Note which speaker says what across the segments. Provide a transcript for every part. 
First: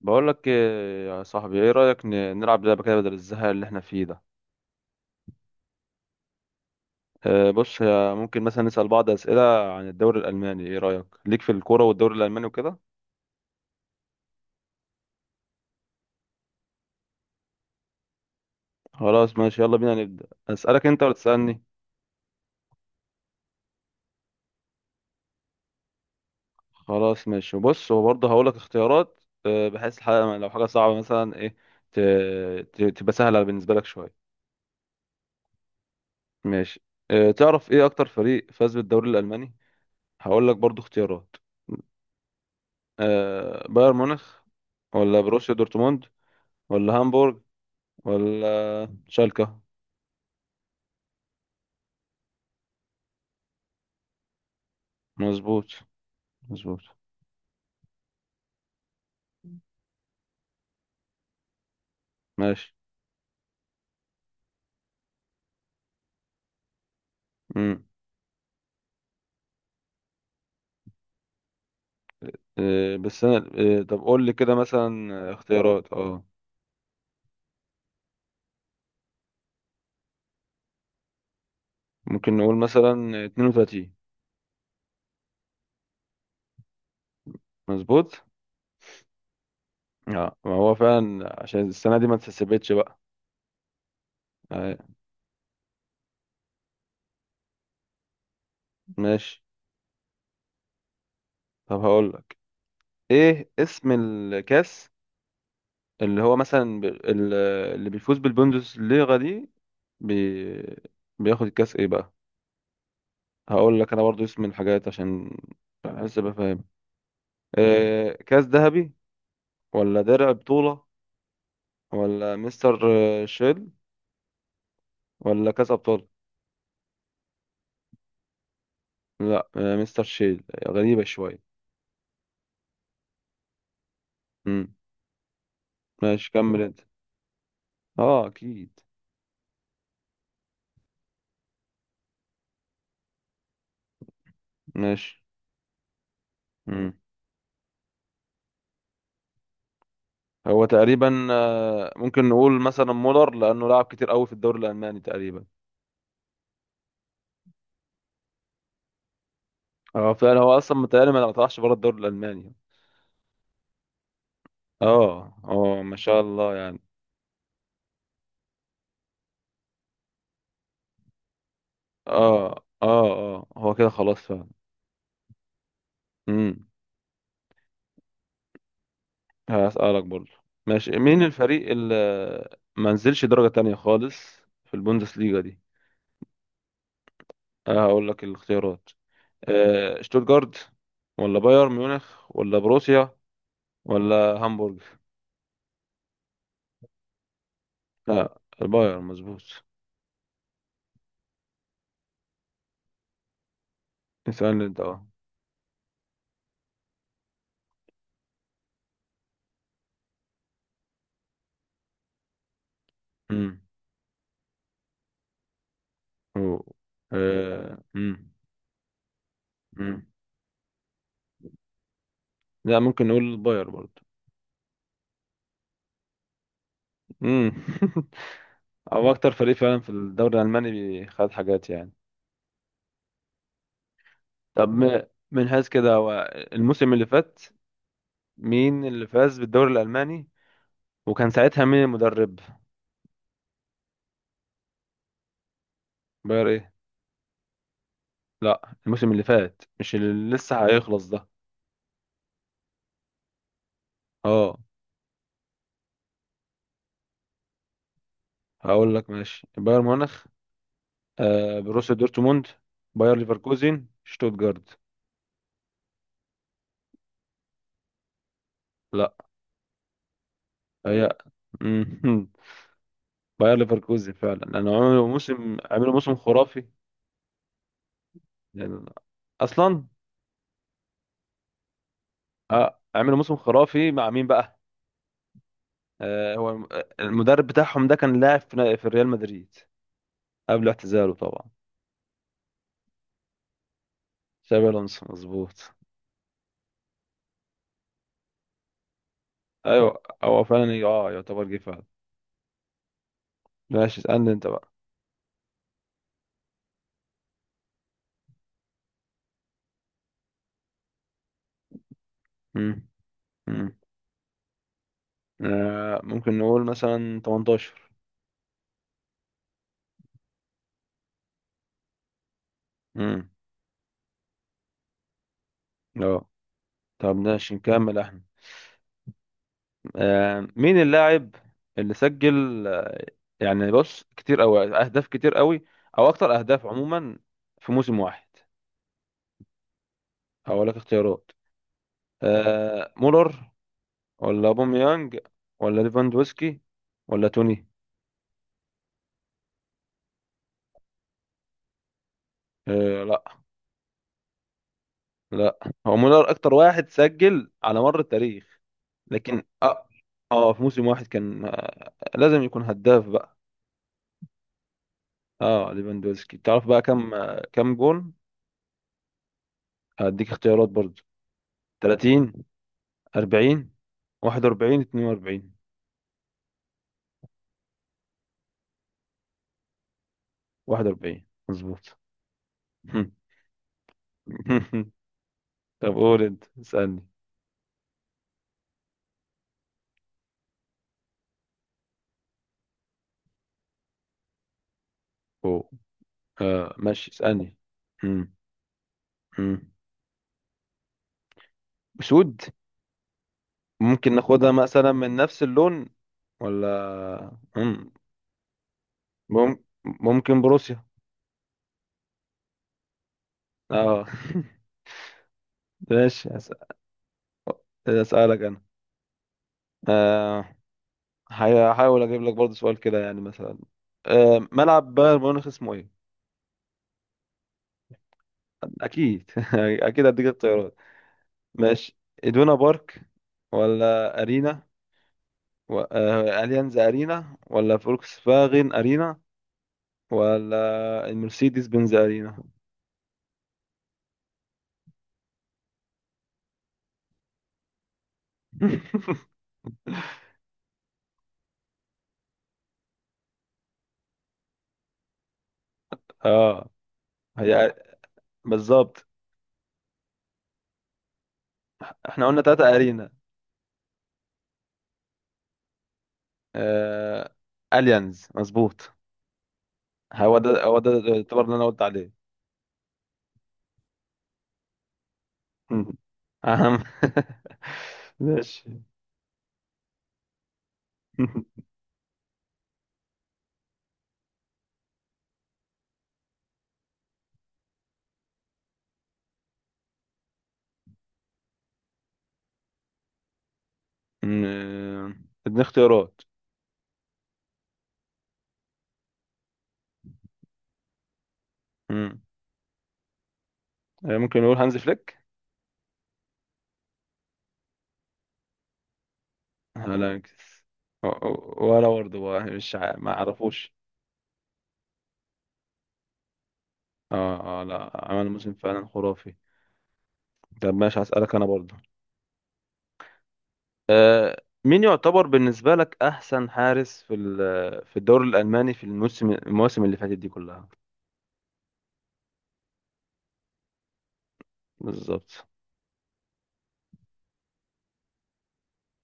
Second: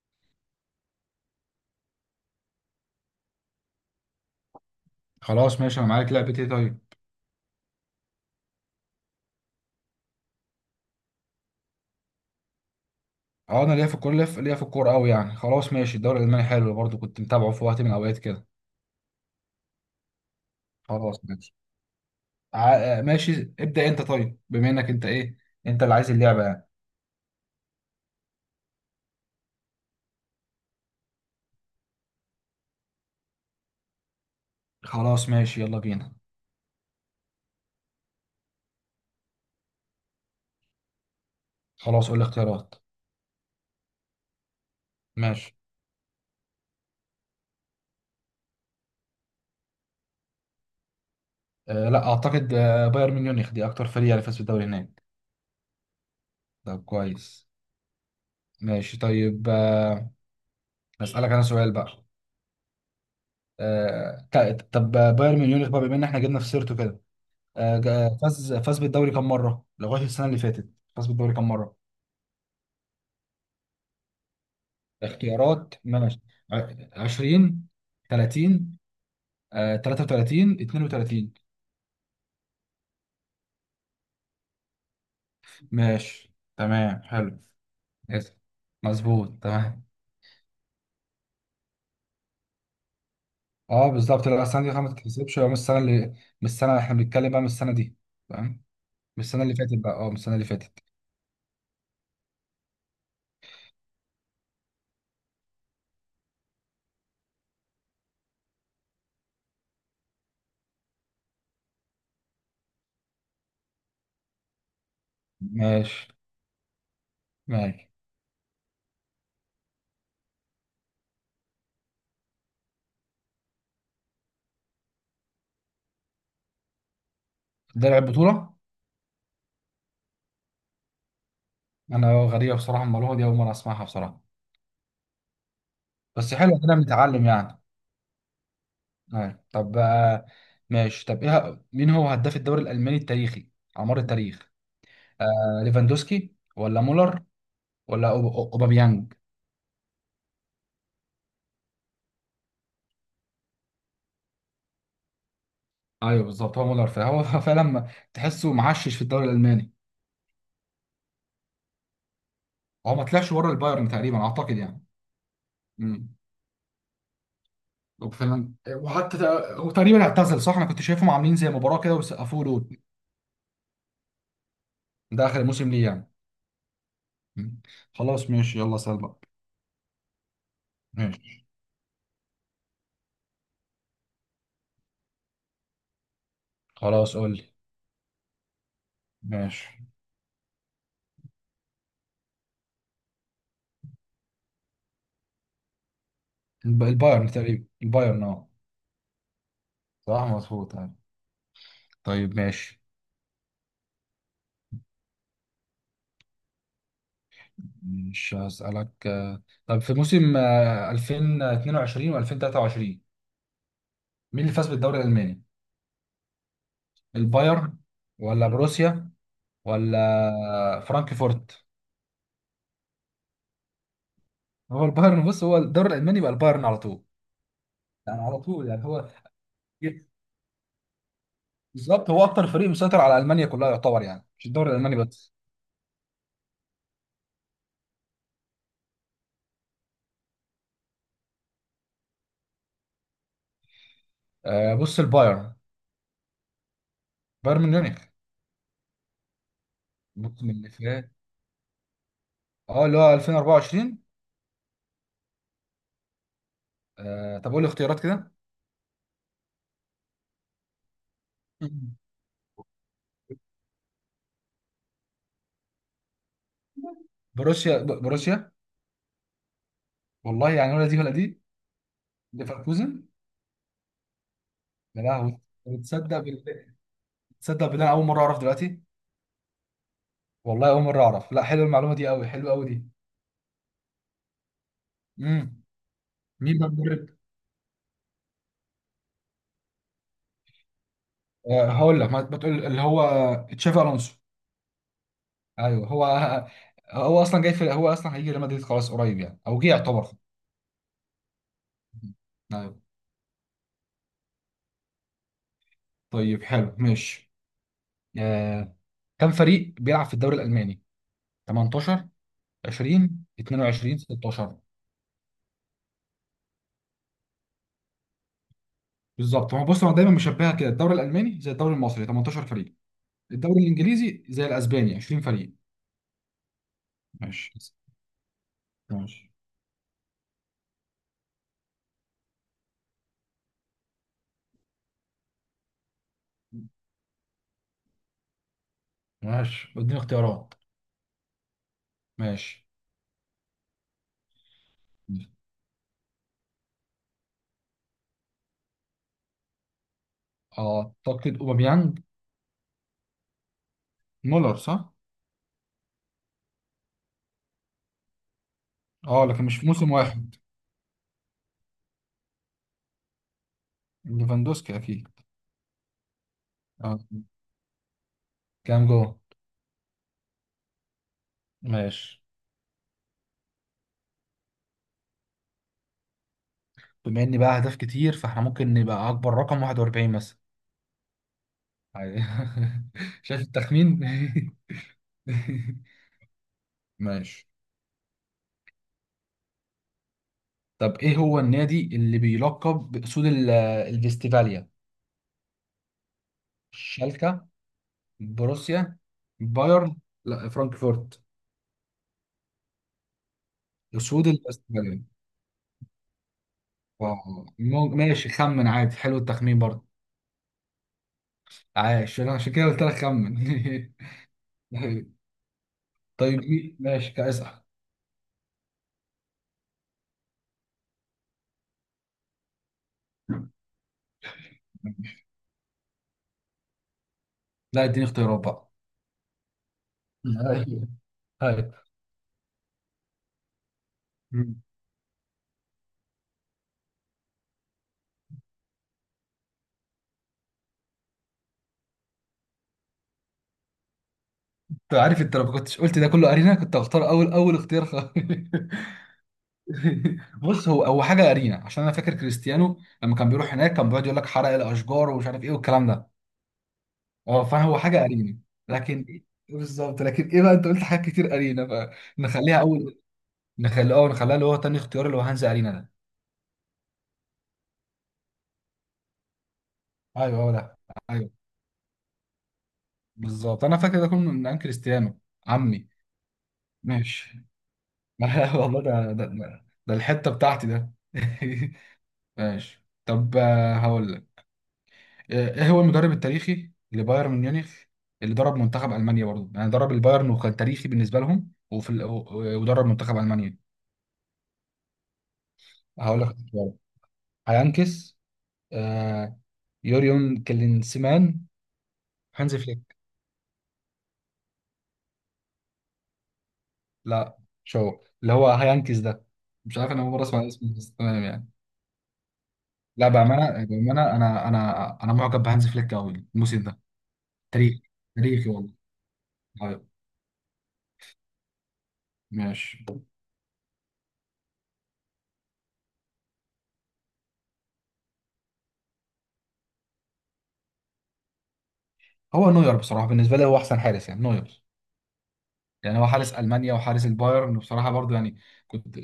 Speaker 1: بقول لك إيه يا صاحبي، ايه رأيك نلعب لعبة كده بدل الزهق اللي احنا فيه ده.
Speaker 2: خلاص ماشي، انا معاك. لعبتي طيب.
Speaker 1: بص ممكن مثلا نسأل بعض أسئلة عن الدوري الألماني. ايه رأيك ليك في الكورة والدوري الألماني وكده؟
Speaker 2: اه، انا ليا في الكوره ليا في ليا في الكوره قوي يعني. خلاص ماشي، الدوري الالماني حلو برضو، كنت متابعه في وقت من الاوقات كده.
Speaker 1: خلاص ماشي، يلا بينا نبدأ. أسألك انت ولا
Speaker 2: خلاص ماشي،
Speaker 1: تسألني؟
Speaker 2: ماشي ابدا. انت طيب، بما انك انت ايه انت اللي عايز اللعبه يعني.
Speaker 1: خلاص ماشي، وبص وبرضه هقول لك اختيارات. بحيث الحاجة لو حاجة صعبة مثلا ايه ت- تبقى سهلة بالنسبة لك شوية.
Speaker 2: خلاص ماشي يلا بينا.
Speaker 1: ماشي. تعرف ايه أكتر فريق فاز بالدوري الألماني؟ هقول لك برضه اختيارات.
Speaker 2: خلاص قول لي اختيارات.
Speaker 1: بايرن ميونخ، ولا
Speaker 2: ماشي.
Speaker 1: بروسيا دورتموند، ولا هامبورغ، ولا شالكة؟
Speaker 2: لا اعتقد، بايرن ميونخ دي اكتر فريق اللي فاز بالدوري هناك.
Speaker 1: مظبوط، مظبوط.
Speaker 2: طب كويس. ماشي طيب، اسالك انا سؤال بقى.
Speaker 1: ماشي.
Speaker 2: طب بايرن ميونخ بقى، بما ان احنا جبنا في سيرته كده،
Speaker 1: امم.
Speaker 2: فاز بالدوري كم مره لغايه السنه اللي فاتت؟ فاز بالدوري كم مره؟
Speaker 1: إيه بس انا إيه، طب قول لي كده مثلا.
Speaker 2: اختيارات
Speaker 1: اختيارات،
Speaker 2: ماشي.
Speaker 1: اه.
Speaker 2: ع- 20، 30، 33، 32.
Speaker 1: ممكن نقول مثلا 32.
Speaker 2: ماشي تمام حلو.
Speaker 1: مظبوط.
Speaker 2: اسف. مظبوط تمام.
Speaker 1: اه ما هو فعلا عشان السنة دي ما اتسبتش بقى.
Speaker 2: اه بالظبط، لا السنه دي
Speaker 1: آه.
Speaker 2: خلاص ما تتحسبش، من السنه اللي، من السنه احنا بنتكلم بقى من السنه دي. تمام. من
Speaker 1: ماشي.
Speaker 2: السنه اللي فاتت بقى، اه من السنه اللي فاتت.
Speaker 1: طب هقول لك، ايه اسم الكاس اللي هو مثلا اللي بيفوز بالبوندسليغا دي، بي... بياخد الكاس ايه بقى؟ هقول لك انا برضو اسم الحاجات عشان
Speaker 2: ماشي.
Speaker 1: بحس ابقى فاهم.
Speaker 2: ماشي.
Speaker 1: إيه، كاس ذهبي، ولا درع بطولة، ولا مستر شيل، ولا كاس أبطال؟
Speaker 2: ده لعب بطوله.
Speaker 1: لا مستر شيل غريبة شوية.
Speaker 2: انا غريبه بصراحه، المعلومه دي اول مره اسمعها بصراحه.
Speaker 1: مم. ماشي
Speaker 2: بس حلو
Speaker 1: كمل
Speaker 2: كده
Speaker 1: أنت.
Speaker 2: بنتعلم يعني.
Speaker 1: اه أكيد.
Speaker 2: آه. طب ماشي. طب ايه، مين هو هداف الدوري الالماني التاريخي على مر التاريخ؟
Speaker 1: ماشي.
Speaker 2: ليفاندوسكي ولا
Speaker 1: مم.
Speaker 2: مولر ولا اوباميانج؟
Speaker 1: هو تقريبا، ممكن نقول مثلا مولر لأنه لعب كتير قوي في الدوري الألماني تقريبا.
Speaker 2: ايوه بالظبط هو مولر، فهو فعلا تحسه معشش في الدوري الالماني.
Speaker 1: اه فعلا، هو أصلا متهيألي ما طلعش بره الدوري الألماني.
Speaker 2: هو ما طلعش بره البايرن تقريبا اعتقد يعني.
Speaker 1: اه اه ما
Speaker 2: امم.
Speaker 1: شاء الله يعني.
Speaker 2: وفعلا، وحتى هو تقريبا اعتزل صح، انا كنت شايفهم عاملين زي مباراه كده وسقفوا
Speaker 1: اه
Speaker 2: له.
Speaker 1: اه اه هو كده خلاص فعلا.
Speaker 2: ده اخر موسم ليه يعني.
Speaker 1: مم.
Speaker 2: مم. خلاص ماشي يلا سأل بقى.
Speaker 1: هسألك برضه. ماشي، مين
Speaker 2: ماشي.
Speaker 1: الفريق اللي ما نزلش درجة تانية خالص في البوندسليغا دي؟
Speaker 2: خلاص قول لي.
Speaker 1: أه هقول لك الاختيارات.
Speaker 2: ماشي.
Speaker 1: أه شتوتجارت، ولا بايرن ميونخ، ولا بروسيا، ولا هامبورغ؟
Speaker 2: البايرن تقريبا، البايرن.
Speaker 1: لا
Speaker 2: اه
Speaker 1: البايرن مظبوط.
Speaker 2: صح مظبوط أيوه. طيب ماشي.
Speaker 1: اسألني انت، اه.
Speaker 2: مش هسألك، طب في موسم 2022 و2023
Speaker 1: امم.
Speaker 2: مين اللي فاز بالدوري الألماني؟
Speaker 1: أوه. أه،
Speaker 2: البايرن
Speaker 1: امم.
Speaker 2: ولا بروسيا
Speaker 1: امم،
Speaker 2: ولا فرانكفورت؟
Speaker 1: لا ممكن نقول البايرن برضه.
Speaker 2: هو البايرن، بص هو الدوري الألماني بقى البايرن على طول.
Speaker 1: امم
Speaker 2: يعني على طول يعني
Speaker 1: هو
Speaker 2: هو.
Speaker 1: اكتر فريق فعلا في
Speaker 2: إيه،
Speaker 1: الدوري الالماني خد حاجات يعني.
Speaker 2: بالظبط هو أكتر فريق مسيطر على ألمانيا كلها يعتبر، يعني مش
Speaker 1: طب
Speaker 2: الدوري الألماني بس.
Speaker 1: من حيث كده، هو الموسم اللي فات مين اللي فاز بالدوري الألماني، وكان ساعتها مين المدرب؟
Speaker 2: بص البايرن.
Speaker 1: باير ايه؟
Speaker 2: بايرن ميونخ.
Speaker 1: لا الموسم اللي فات، مش اللي
Speaker 2: ممكن
Speaker 1: لسه
Speaker 2: اللي
Speaker 1: هيخلص
Speaker 2: فات،
Speaker 1: ده.
Speaker 2: اه اللي هو 2024.
Speaker 1: اه.
Speaker 2: طب قول لي اختيارات كده.
Speaker 1: هقول لك ماشي، باير ميونخ، آه بروسيا دورتموند، باير ليفركوزن، شتوتجارت.
Speaker 2: بروسيا بروسيا.
Speaker 1: لا.
Speaker 2: والله يعني، ولا دي
Speaker 1: هي.
Speaker 2: ولا دي.
Speaker 1: مم.
Speaker 2: ليفركوزن.
Speaker 1: باير ليفركوزن فعلا، لأنه
Speaker 2: يا لهوي.
Speaker 1: عملوا موسم
Speaker 2: تصدق
Speaker 1: خرافي
Speaker 2: بال... تصدق بالله أنا أول مرة أعرف دلوقتي.
Speaker 1: يعني أصلا.
Speaker 2: والله أول مرة أعرف، لا حلوة المعلومة دي أوي، حلوة أوي
Speaker 1: آه
Speaker 2: دي.
Speaker 1: عملوا موسم خرافي مع مين بقى؟
Speaker 2: امم.
Speaker 1: آه هو
Speaker 2: مين بقى المدرب؟
Speaker 1: المدرب بتاعهم ده كان لاعب في ريال مدريد قبل اعتزاله طبعا.
Speaker 2: هقول لك ما تقول اللي هو تشافي ألونسو.
Speaker 1: شابي الونسو مظبوط.
Speaker 2: أيوه هو. هو أصلا هيجي ريال مدريد خلاص قريب يعني، أو جه
Speaker 1: ايوه
Speaker 2: يعتبر.
Speaker 1: هو فعلا، اه يعتبر جه فعلا.
Speaker 2: ايوه.
Speaker 1: ماشي اسألني انت بقى.
Speaker 2: طيب حلو ماشي. آه، كم فريق بيلعب في الدوري الالماني؟ 18،
Speaker 1: مم.
Speaker 2: 20،
Speaker 1: مم.
Speaker 2: 22، 16.
Speaker 1: آه ممكن نقول مثلا 18.
Speaker 2: بالظبط، ما هو بص انا دايما مشبهها كده، الدوري الالماني زي الدوري المصري 18 فريق،
Speaker 1: مم.
Speaker 2: الدوري الانجليزي زي الاسباني 20 فريق.
Speaker 1: اه طب
Speaker 2: ماشي.
Speaker 1: ماشي نكمل احنا.
Speaker 2: ماشي.
Speaker 1: آه مين اللاعب اللي سجل يعني بص كتير قوي، اهداف كتير قوي او اكتر اهداف عموما في موسم واحد؟
Speaker 2: ماشي اديني اختيارات.
Speaker 1: هقول لك اختيارات.
Speaker 2: ماشي.
Speaker 1: آه مولر، ولا اوباميانج، ولا ليفاندوسكي، ولا توني؟
Speaker 2: اعتقد اوباميانج.
Speaker 1: آه لا.
Speaker 2: مولر صح؟
Speaker 1: لا هو مولر اكتر واحد سجل على مر التاريخ،
Speaker 2: اه
Speaker 1: لكن
Speaker 2: لكن مش في
Speaker 1: اه.
Speaker 2: موسم واحد.
Speaker 1: اه في موسم واحد كان لازم يكون هداف بقى.
Speaker 2: ليفاندوسكي اكيد.
Speaker 1: اه ليفاندوفسكي. تعرف بقى
Speaker 2: اه
Speaker 1: كم كم جون؟
Speaker 2: كام جول؟
Speaker 1: هديك اختيارات برضو.
Speaker 2: ماشي.
Speaker 1: 30، 40، 41، 42.
Speaker 2: بما اني بقى اهداف كتير، فاحنا ممكن نبقى اكبر رقم 41 مثلا.
Speaker 1: 41 مظبوط.
Speaker 2: عادي. شايف التخمين.
Speaker 1: طب قول انت اسألني.
Speaker 2: ماشي. طب ايه هو النادي اللي بيلقب باسود الفيستيفاليا؟
Speaker 1: أوه. آه ماشي
Speaker 2: الشالكة.
Speaker 1: اسألني. مم.
Speaker 2: بروسيا.
Speaker 1: مم.
Speaker 2: بايرن. لا فرانكفورت.
Speaker 1: اسود؟ ممكن
Speaker 2: اسود
Speaker 1: ناخدها مثلا
Speaker 2: الاستراليين.
Speaker 1: من نفس اللون.
Speaker 2: اه.
Speaker 1: ولا مم.
Speaker 2: ماشي خمن عادي، حلو
Speaker 1: مم.
Speaker 2: التخمين برضه.
Speaker 1: ممكن بروسيا.
Speaker 2: عايش انا عشان كده قلت لك خمن.
Speaker 1: اه. ماشي
Speaker 2: طيب
Speaker 1: أسأل.
Speaker 2: إيه؟ ماشي كاسح.
Speaker 1: اسألك انا. آه، هحاول اجيب لك برضه سؤال كده يعني مثلا. ملعب بايرن ميونخ اسمه ايه؟
Speaker 2: لا اديني اختيارات بقى.
Speaker 1: اكيد اكيد هديك
Speaker 2: هاي.
Speaker 1: اختيارات.
Speaker 2: هاي.
Speaker 1: ماشي. ادونا بارك، ولا
Speaker 2: مم.
Speaker 1: ارينا، اليانز ارينا، ولا فولكس فاغن ارينا، ولا المرسيدس بنز ارينا؟
Speaker 2: انت عارف، انت لو ما كنتش قلت ده كله ارينا كنت هختار اول اول اختيار خالص. بص هو حاجه ارينا، عشان انا فاكر كريستيانو لما كان بيروح هناك كان بيقعد يقول لك حرق الاشجار ومش عارف ايه والكلام ده.
Speaker 1: اه.
Speaker 2: اه فانا
Speaker 1: هي.
Speaker 2: هو حاجه ارينا. لكن
Speaker 1: بالظبط،
Speaker 2: ايه، بالظبط. لكن ايه بقى، انت قلت حاجات كتير ارينا، بقى
Speaker 1: احنا قلنا
Speaker 2: نخليها
Speaker 1: تلاتة
Speaker 2: اول.
Speaker 1: ارينا.
Speaker 2: نخليها اللي هو تاني اختيار، اللي هو هانز ارينا ده.
Speaker 1: آه... اليانز مظبوط. هو
Speaker 2: ايوه هو
Speaker 1: ده،
Speaker 2: ده.
Speaker 1: هو ده
Speaker 2: ايوه.
Speaker 1: يعتبر اللي انا قلت عليه.
Speaker 2: بالظبط انا فاكر ده كله من عن كريستيانو. عمي.
Speaker 1: اهم.
Speaker 2: ماشي. لا
Speaker 1: ماشي.
Speaker 2: والله ده، ده الحته بتاعتي ده. ماشي. طب هقول لك، ايه هو المدرب التاريخي لبايرن ميونخ اللي درب منتخب المانيا برضه، يعني درب البايرن وكان تاريخي بالنسبه لهم، ودرب منتخب المانيا.
Speaker 1: مم، اديني اختيارات.
Speaker 2: هقول لك اختيارات. هيانكس. آه. يوريون كلينسمان.
Speaker 1: مم.
Speaker 2: هانز فليك.
Speaker 1: ممكن نقول هانز فليك.
Speaker 2: لا. شو اللي هو هايانكيز ده؟ مش عارف، انا اول مره اسمع
Speaker 1: هلاكس
Speaker 2: اسمه، بس تمام يعني.
Speaker 1: ولا برضه بقى، مش
Speaker 2: لا
Speaker 1: ما
Speaker 2: بامانه
Speaker 1: اعرفوش.
Speaker 2: بامانه، انا معجب بهانز فليك قوي الموسم ده.
Speaker 1: اه اه
Speaker 2: تاريخي.
Speaker 1: لا عمل
Speaker 2: تاريخي
Speaker 1: موسم
Speaker 2: والله.
Speaker 1: فعلا خرافي.
Speaker 2: طيب.
Speaker 1: طب ماشي هسألك انا برضه.
Speaker 2: ماشي.
Speaker 1: مين يعتبر بالنسبة لك احسن حارس في في الدوري الالماني في المواسم اللي فاتت دي كلها؟
Speaker 2: هو نوير بصراحه، بالنسبه لي هو احسن حارس يعني نوير.
Speaker 1: بالظبط.
Speaker 2: يعني هو حارس المانيا وحارس البايرن بصراحه برضو يعني. كنت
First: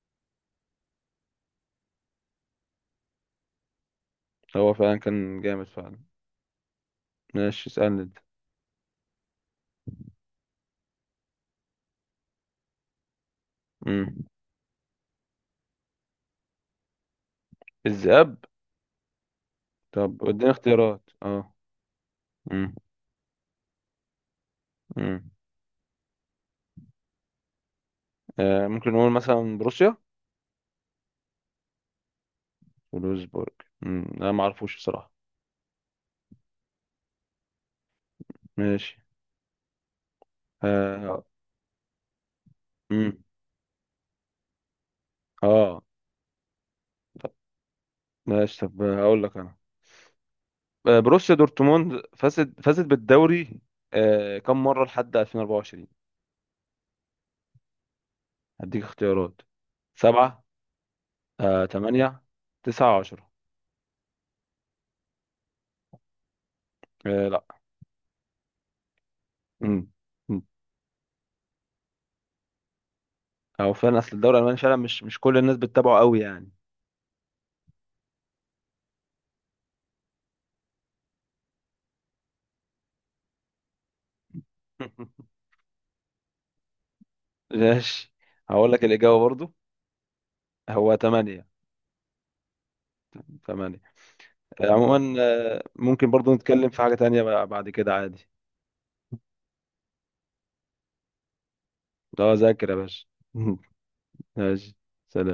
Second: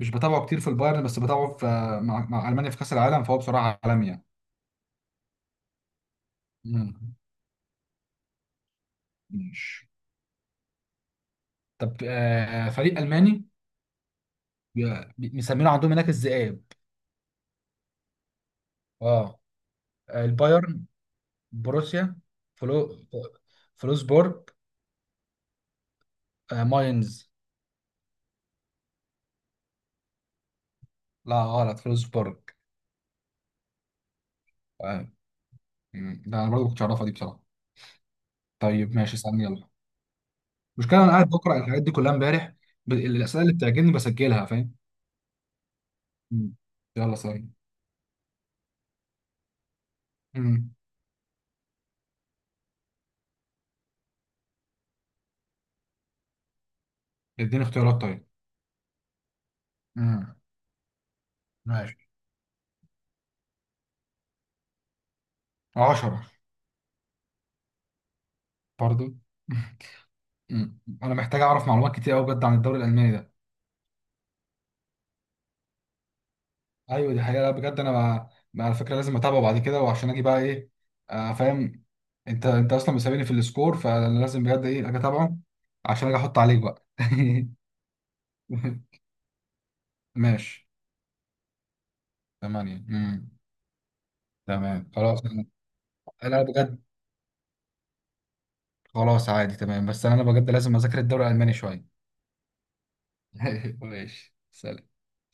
Speaker 2: مش بتابعه كتير في البايرن، بس بتابعه في مع المانيا في كاس العالم، فهو بصراحه عالمي يعني.
Speaker 1: هو فعلا كان جامد فعلا.
Speaker 2: مم.
Speaker 1: ماشي اسألني انت.
Speaker 2: ماشي. طب فريق الماني،
Speaker 1: مم.
Speaker 2: مسمينه عندهم هناك الذئاب.
Speaker 1: الذئاب.
Speaker 2: اه.
Speaker 1: طب اديني
Speaker 2: البايرن.
Speaker 1: اختيارات اه.
Speaker 2: بروسيا.
Speaker 1: مم.
Speaker 2: فلو فلوسبورج.
Speaker 1: مم.
Speaker 2: ماينز.
Speaker 1: ممكن نقول مثلا بروسيا.
Speaker 2: لا غلط، فلوسبورج.
Speaker 1: ولوزبورج. مم. انا ما اعرفوش
Speaker 2: آه.
Speaker 1: بصراحه.
Speaker 2: مم. ده انا برضه كنت اعرفها دي بصراحه. طيب
Speaker 1: ماشي.
Speaker 2: ماشي استنى يلا. المشكله انا
Speaker 1: اه.
Speaker 2: قاعد بقرا الحاجات دي كلها امبارح،
Speaker 1: مم.
Speaker 2: الاسئله اللي بتعجبني بسجلها فاهم.
Speaker 1: اه.
Speaker 2: مم. يلا
Speaker 1: طب
Speaker 2: ثاني.
Speaker 1: ماشي، طب هقول لك انا.
Speaker 2: مم.
Speaker 1: بروسيا دورتموند فازت بالدوري آه كم مره لحد 2024؟
Speaker 2: اديني اختيارات طيب.
Speaker 1: هديك اختيارات.
Speaker 2: مم.
Speaker 1: سبعة، آه
Speaker 2: ماشي.
Speaker 1: تمانية، تسعة، عشرة.
Speaker 2: 10
Speaker 1: آه لا.
Speaker 2: برضه.
Speaker 1: مم. مم.
Speaker 2: مم. انا محتاج اعرف معلومات كتير قوي بجد عن الدوري الالماني ده.
Speaker 1: او فعلا اصل الدوري الالماني فعلا مش، مش كل الناس بتتابعه قوي يعني.
Speaker 2: ايوه دي حقيقه، لا بجد انا مع على فكره لازم اتابعه بعد كده وعشان اجي بقى ايه. فاهم. انت اصلا مسابيني في السكور، فانا لازم بجد ايه اجي اتابعه عشان اجي احط عليك بقى.
Speaker 1: ماشي. هقول لك الإجابة برضو.
Speaker 2: ماشي.
Speaker 1: هو تمانية.
Speaker 2: ثمانية.
Speaker 1: تمانية.
Speaker 2: تمام
Speaker 1: عموما،
Speaker 2: خلاص انا.
Speaker 1: ممكن برضو
Speaker 2: أنا
Speaker 1: نتكلم في
Speaker 2: بجد.
Speaker 1: حاجة تانية بقى بعد كده عادي.
Speaker 2: خلاص عادي تمام، بس انا بجد لازم اذاكر الدوري الالماني شويه.
Speaker 1: اه ذاكر يا باشا.
Speaker 2: ماشي
Speaker 1: ماشي
Speaker 2: سلام.
Speaker 1: سلام.